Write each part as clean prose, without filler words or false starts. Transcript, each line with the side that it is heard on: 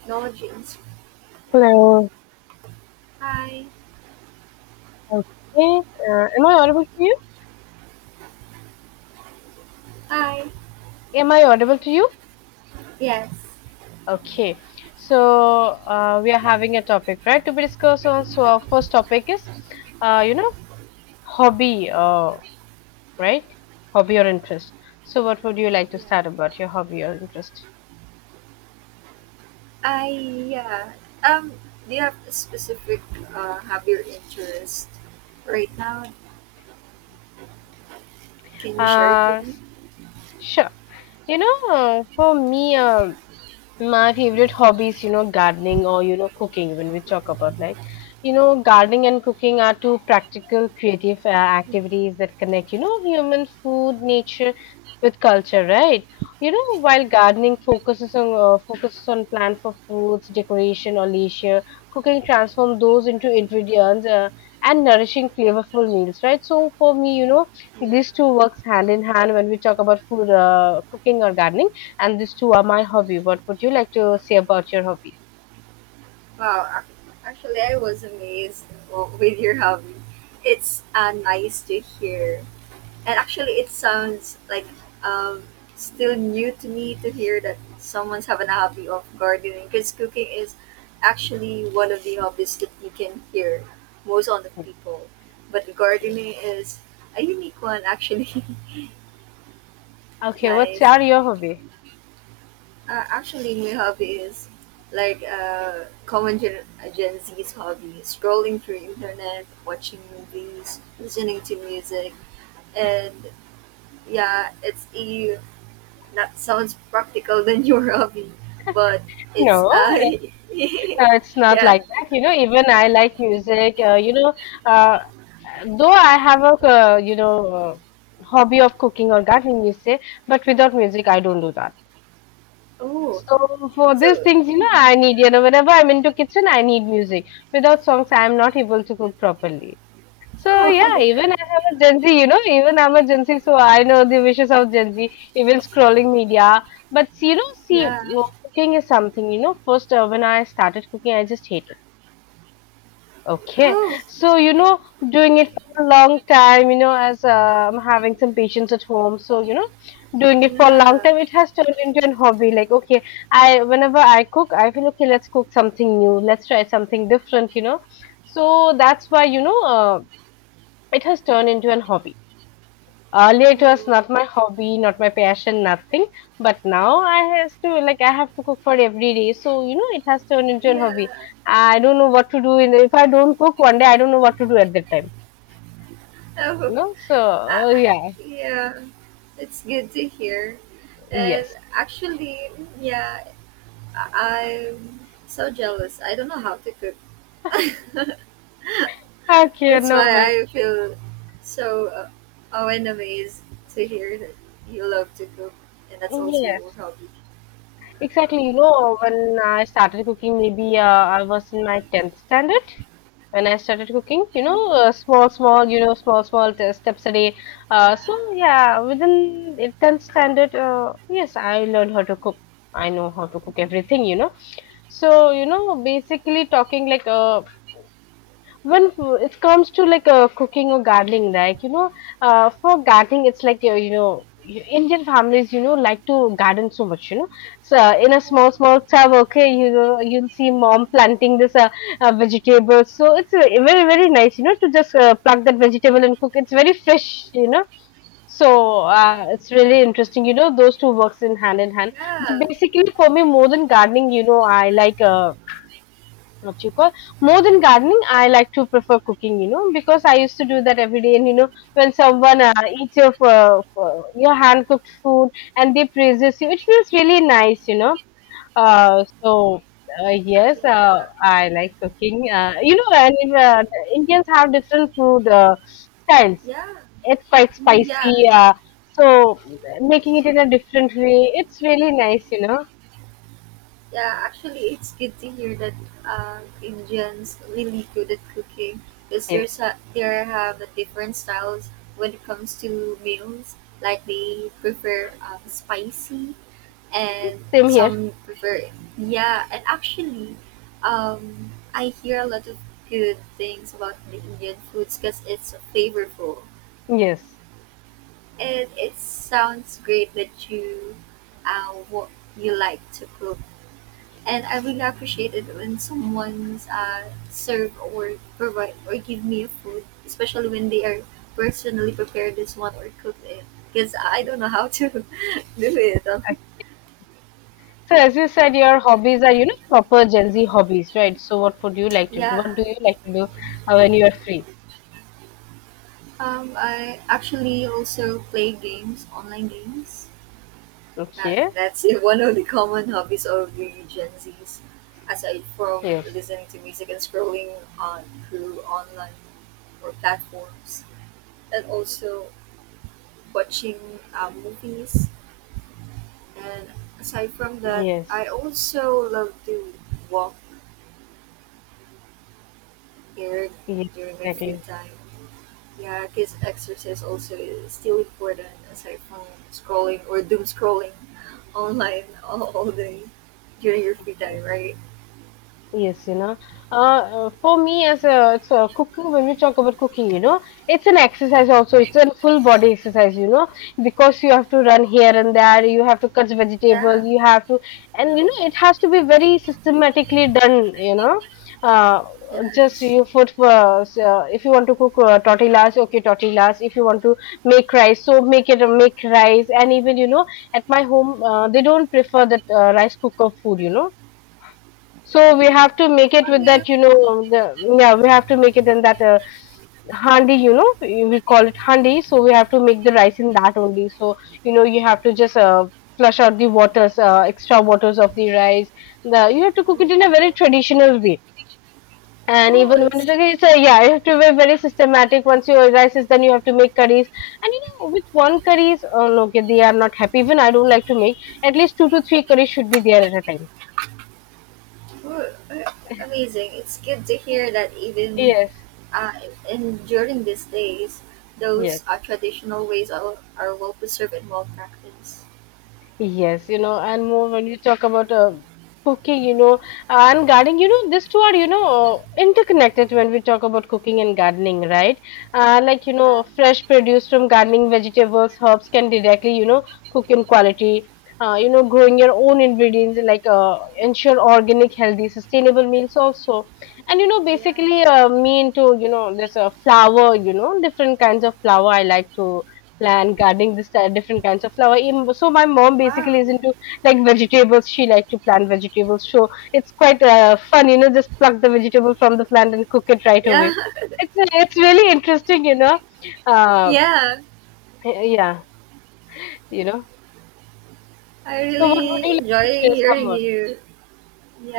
right: Technologies.
left: Hello.
right: Hi.
left: Okay. Am I audible to you?
right: Hi.
left: Am I audible to you?
right: Yes.
left: Okay. So we are having a topic, right, to be discussed on. So our first topic is, uh, you know, hobby, right? Hobby or interest. So what would you like to
right: Yeah.
left: start about your hobby or interest?
right: I yeah. Um. Do you have a specific hobby or interest right now? Can you share it with
left: Uh,
right: me?
left: sure. For me. My favorite hobbies, gardening or, cooking, when we talk about like, gardening and cooking are two practical, creative activities that connect, human food, nature with culture, right? While gardening focuses on focuses on plant for foods, decoration, or leisure, cooking transforms those into ingredients and nourishing, flavorful meals, right? So for me,
right: Yeah.
left: these two works hand in hand when we talk about food, cooking or gardening, and these two are my hobby. What would you like to say about your hobby?
right: Wow. Actually, I was amazed with your hobby. It's nice to hear. And actually, it sounds like um, still new to me to hear that someone's having a hobby of gardening because cooking is actually one of the hobbies that you can hear most on the people. But gardening is a unique one, actually.
left: Okay, what's
right: Nice.
left: are your hobby?
right: Actually, my hobby is like common Gen Z's hobby, scrolling through internet, watching movies, listening to music, and yeah, it's a that sounds practical than your hobby, but it's
left: No,
right: I.
left: it's not
right: Yeah.
left: like that. Even I like music. Uh, though I have a uh, hobby of cooking or gardening, you say, but without music, I don't do that.
right: Oh.
left: So for these
right: So.
left: things, I need whenever I'm into kitchen, I need music. Without songs, I am not able to cook properly. So yeah,
right: Oh.
left: even I'm a Gen Z, even I'm a Gen Z, so I know the wishes of Gen Z, even scrolling media. But see,
right: Yeah.
left: no, cooking is something. First, when I started cooking, I just hated. Okay.
right: Oh.
left: So, doing it for a long time, as I'm having some patients at home. So, doing it for a long
right: Yeah.
left: time, it has turned into an hobby. Like, okay, whenever I cook, I feel, okay, let's cook something new. Let's try something different, So that's why, it has turned into an hobby. Earlier, it was
right: Oh.
left: not my hobby, not my passion, nothing. But now I has to, like, I have to cook for every day, so it has turned into a hobby.
right: Yeah.
left: I don't know what to do in if I don't cook one day. I don't know what to do at that time. You
right: Oh.
left: know, so
right: Uh,
left: uh, yeah,
right: yeah. It's good to hear. And
left: yes.
right: actually, yeah, I'm so jealous. I don't know how to cook.
left: Okay,
right: That's why
left: no worries.
right: I feel so oh, and amazed to hear that you love to cook and that's also your
left: Yes,
right: hobby.
left: exactly. When I started cooking, maybe I was in my tenth standard. When I started cooking, small, small, small, small steps a day. So
right: Yeah,
left: yeah, within it tenth standard, yes, I learned how to cook. I know how to cook everything, So basically talking like when it comes to, like, cooking or gardening, like, for gardening it's like Indian families, like to garden so much, So in a small, small tub, okay, you'll see mom planting this vegetable. So it's very, very nice, to just pluck that vegetable and cook. It's very fresh, So
right: wow.
left: it's really interesting, Those two works in hand in hand. But
right: Yeah,
left: basically, for me, more than gardening, I like what you call more than gardening I like to prefer cooking, because I used to do that every day. And when someone eats your your hand cooked food and they praises you, it feels really nice, uh, so yes,
right: yeah,
left: I like cooking, you know and Indians have different food styles.
right: yeah,
left: It's quite
right: mm,
left: spicy.
right: yeah,
left: uh, so making it in a different way, it's really nice,
right: yeah. Actually, it's good to hear that Indians really good at cooking because there's
left: yes.
right: a, there have a different styles when it comes to meals. Like they prefer spicy and
left: Same here.
right: some prefer yeah. And actually, I hear a lot of good things about the Indian foods because it's flavorful,
left: Yes.
right: and it sounds great that you what you like to cook, and I really appreciate it when someone's serve or provide or give me a food, especially when they are personally prepared this one or cook it, because I don't know how to do it
left: So as you said, your hobbies are, proper Gen Z hobbies, right? So what would you like to do?
right: yeah.
left: What do you like to do when you are free?
right: I actually also play games, online games. That,
left: Okay.
right: that's one of the common hobbies of the Gen Zs, aside from
left: Yes.
right: listening to music and scrolling on through online or platforms, and also watching movies. And aside from that,
left: Yes.
right: I also love to walk here
left: Yes,
right: during my free
left: exactly.
right: time. Yeah, cause exercise also is still important aside from scrolling or doom scrolling online all day during your free time, right?
left: Yes, for me it's a cooking. When we talk about cooking, it's an exercise also. It's a full body exercise, because you have to run here and there. You have to cut
right: Yeah,
left: vegetables. And it has to be very systematically done. Uh, just
right: yes.
left: you put if you want to cook tortillas, okay, tortillas. If you want to make rice, so make rice. And even at my home, they don't prefer that rice cooker food. So we
right: Oh,
left: have to make it
right: how do
left: with
right: you?
left: that, yeah, we have to make it in that handi, we call it handi. So we have to make the rice in that only. So, you have to just flush out the waters, extra waters of the rice. You have to cook it in a
right: Mm.
left: very traditional way. And
right: Oh,
left: even when
right: it's
left: yeah, you have to be very systematic. Once your rice is done, you have to make curries. And with one curries, oh, no, okay, they are not happy. Even I don't like to make. At least two to three curries should be there at a time.
right: good. Amazing. It's good to hear that even
left: Yes,
right: uh, in during these days,
left: yes.
right: those traditional ways are well preserved and well practiced.
left: Yes, and more when you talk about cooking, and gardening, these two are, interconnected when we talk about cooking and gardening, right? Like,
right: Yeah,
left: fresh produce from gardening, vegetables, herbs can directly, cook in quality. Growing your own ingredients, like, ensure organic, healthy, sustainable meals also. And,
right: yeah.
left: basically, me into, you know, there's a flour, different kinds of flour I like to plant gardening, this different kinds of flower. So my mom
right: Wow.
left: basically is into like vegetables. She likes to plant vegetables, so it's quite fun, just pluck the vegetable from the plant and cook it right
right: Yeah,
left: away. It's really interesting, uh
right: yeah.
left: yeah. you know
right: I
left: so what would you
right: really
left: like
right: enjoy
left: to share some
right: hearing
left: more?
right: you.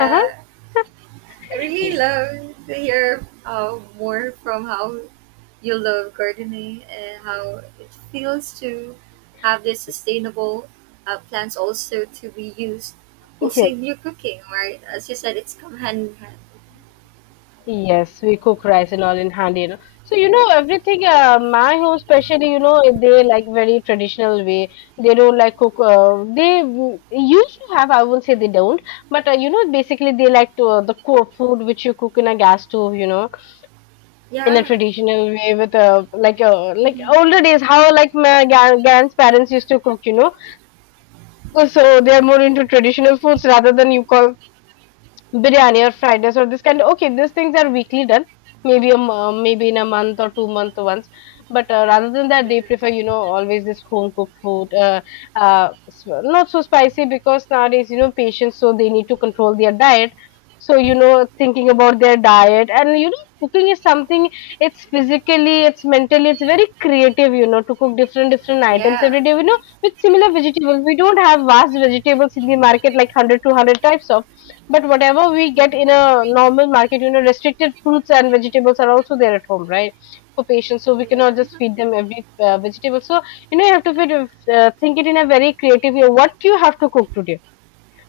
left: Uh-huh.
right: I really
left: Yes.
right: love to hear more from how you love gardening and how it feels to have these sustainable plants also to be used also
left: Yes.
right: in your cooking, right? As you said, it's come hand in hand.
left: Yes, we cook rice and all in handy, So, everything, my home especially, they like very traditional way. They don't like cook, used to have, I won't say they don't, but, basically they like to, the co food which you cook in a gas stove, in a
right: Yeah,
left: traditional way with, like, like
right: hmm.
left: older days, how like my grandparents used to cook, So they're more into traditional foods rather than you call biryani or fried rice or this kind. Okay, these things are weekly done, maybe maybe in a month or two-month once, but rather than that
right: Yeah.
left: they prefer, always this home cooked food, not so spicy because nowadays, patients, so they need to control their diet. So thinking about their diet and cooking is something, it's physically, it's mentally, it's very creative, to cook different different items
right: Yeah.
left: every day, with similar vegetables. We don't have vast vegetables in the market, like one hundred two hundred types of, but whatever we
right: Yeah.
left: get in a normal market, restricted fruits and vegetables are also there at home, right? For patients, so we cannot just
right: Yeah,
left: feed them every vegetable. So you have to think it in a very creative way. What you have to cook today?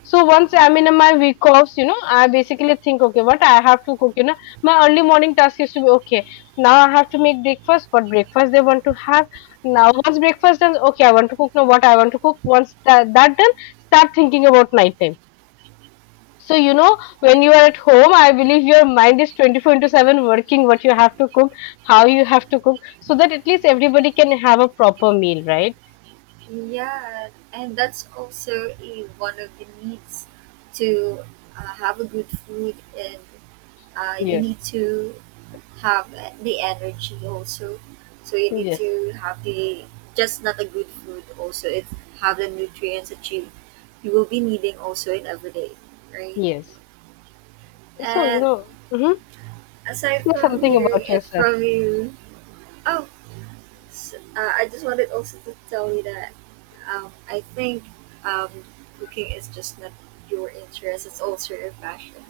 left: So once I'm in my
right: yeah.
left: week offs, I basically think, okay, what I have to cook. My early morning task used to be okay. Now I have to make breakfast. What breakfast they want to have? Now once breakfast done, okay, I want to cook. Now what I want to cook? Once that done, start thinking about night. So, when you are at home, I believe your mind is 24 into 7 working what you have to cook, how you have to cook, so that at least everybody can have a proper meal, right?
right: Yeah, and that's also a, one of the needs to have a good food, and you
left: Yes,
right: need to have the energy also. So you need
left: yes,
right: to have the just not a good food also. It have the nutrients that you will be needing also in every day, right?
left: yes. So,
right: And
left: mhm.
right: aside
left: Say
right: from
left: something
right: hearing
left: about
right: it
left: yourself.
right: from you, oh, so, I just wanted also to tell you that I think um, cooking is just not your interest; it's also your passion.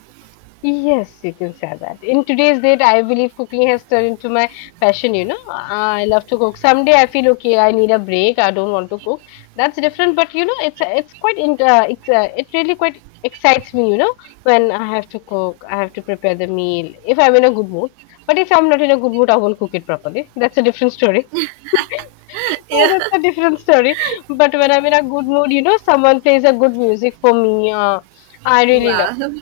left: Yes, you can say that. In today's date, I believe cooking has turned into my passion, I love to cook. Someday I feel okay, I need a break, I don't want to cook. That's different, but it's quite in, it really quite excites me, when I have to cook, I have to prepare the meal if I'm in a good mood. But if I'm not in a good mood, I won't cook it properly. That's a different story. So
right: Yeah.
left: that's a different story. But when I'm in a good mood, you know, someone plays a good music for me. I really love
right: Wow.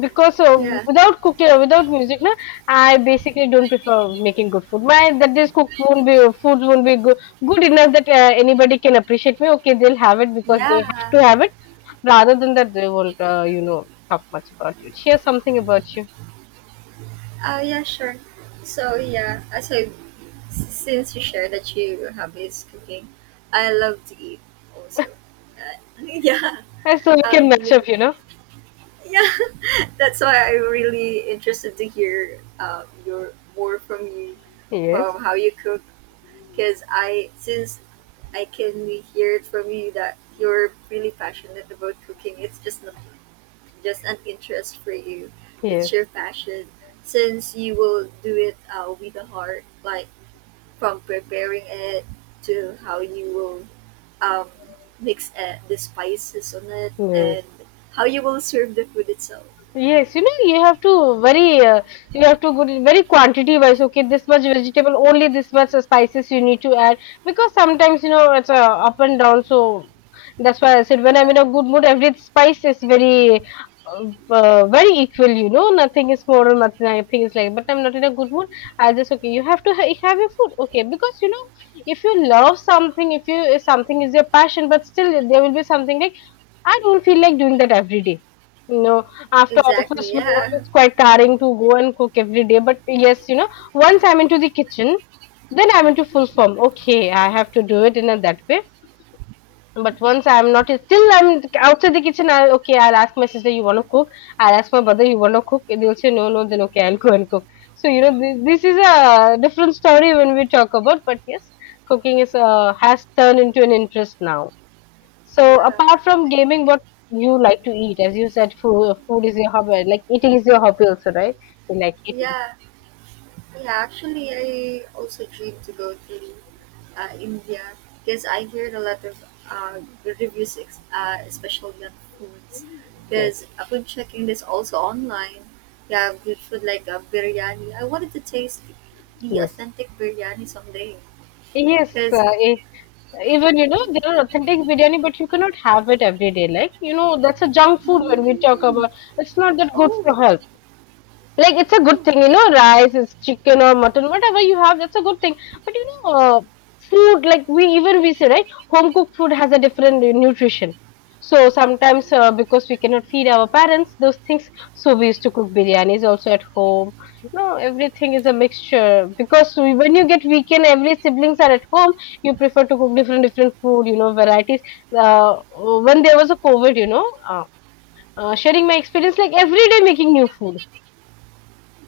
left: because
right: Yeah.
left: without cooking without music na I basically don't prefer making good food my that this cook won't be foods won't be good enough that anybody can appreciate me, okay, they'll have it because they have
right: Yeah.
left: to have it, rather than that they won't talk much about you, share something about you
right: Oh yeah. Sure. So yeah, so since you shared that you have this cooking, I love to eat also. Yeah.
left: and so we
right: Um.
left: can match
right: beyond-
left: up, you know.
right: Yeah. That's why I'm really interested to hear your more from you,
left: Yes,
right: from how you cook because I since I can hear it from you that you're really passionate about cooking. It's just not just an interest for you. It's your
left: yes,
right: passion. Since you will do it with the heart, like from preparing it to how you will um, mix the spices on it and
left: yes.
right: how you will serve the food itself.
left: Yes, you know, you have to very, you have to go to very quantity wise. Okay, this much vegetable, only this much spices you need to add, because sometimes you know it's up and down. So that's why I said, when I'm in a
right: Uh,
left: good mood, every spice is very, very equal. You know, nothing is more or nothing, nothing is like. But I'm not in a good mood. I just okay. You have to ha have your food, okay? Because you know, if you love something, if you if something is your passion, but still there will be something like I don't feel like doing that every day. No, after
right: exactly.
left: office work,
right: Yeah.
left: it's quite tiring to go and cook every day. But yes, you know, once I'm into the kitchen, then I'm into full form. Okay, I have to do it in a, that way. But once I'm not, still I'm outside the kitchen. I okay, I'll ask my sister, you want to cook? I'll ask my brother, you want to cook? They'll say no, no. Then okay, I'll go and cook. So you know, this is a different story when we talk about. But yes, cooking is has turned into an interest now. So
right: Yeah.
left: apart from gaming, what you like to eat? As you said, food is your hobby. Like eating is your hobby also, right? You like eating.
right: Yeah, yeah. Actually, I also dream to go to India because I heard a lot of good reviews, especially on foods. Because
left: Yes.
right: I've been checking this also online. You have good food like biryani. I wanted to taste the
left: Yes.
right: authentic biryani someday.
left: Yes.
right: Because
left: Even you know there are authentic biryani, but you cannot have it every day. Like you know that's a junk food when we talk
right: mm,
left: about. It's not that good for
right: oh,
left: health. Like it's a good
right: oh,
left: thing, you know, rice, it's chicken or mutton, whatever you have, that's a good thing. But you know, food like, we even we say, right, home cooked food has a different nutrition. So sometimes, because we cannot feed our parents those things, so we used to cook biryanis also at home. You know everything is a mixture, because we, when you get weekend, every siblings are at home, you prefer to cook different different food, you know, varieties. uh, when there was a covid, you know, sharing my experience, like every day making new food,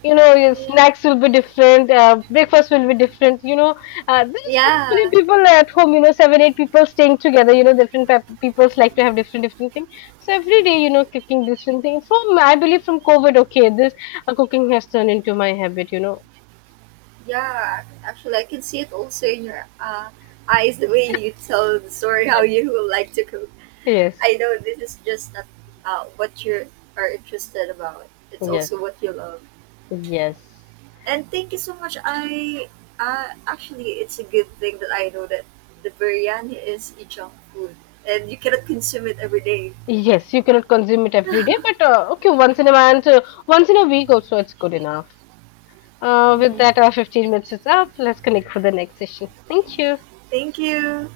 left: you know, your
right: yeah,
left: snacks will be different, breakfast will be different, you know, there are so many
right: yeah,
left: people at home, you know, 7-8 people staying together, you know, different people like to have different different things. So every day, you know, cooking different things. From I believe from covid, okay, this cooking has turned into my habit, you know.
right: yeah. Actually, I can see it also in your eyes the way you tell the story how
left: Yes.
right: you would like to cook. I
left: Yes,
right: know this is just not what you are interested about. It's
left: yes,
right: also what you love.
left: yes,
right: And thank you so much. I actually, it's a good thing that I know that the biryani is a junk food and you cannot consume it every day.
left: yes, you cannot consume it every day, but okay, once in a month, once in a week also, it's good enough. With
right: Mm.
left: that, our 15 minutes is up. Let's connect for the next session. Thank you.
right: Thank you.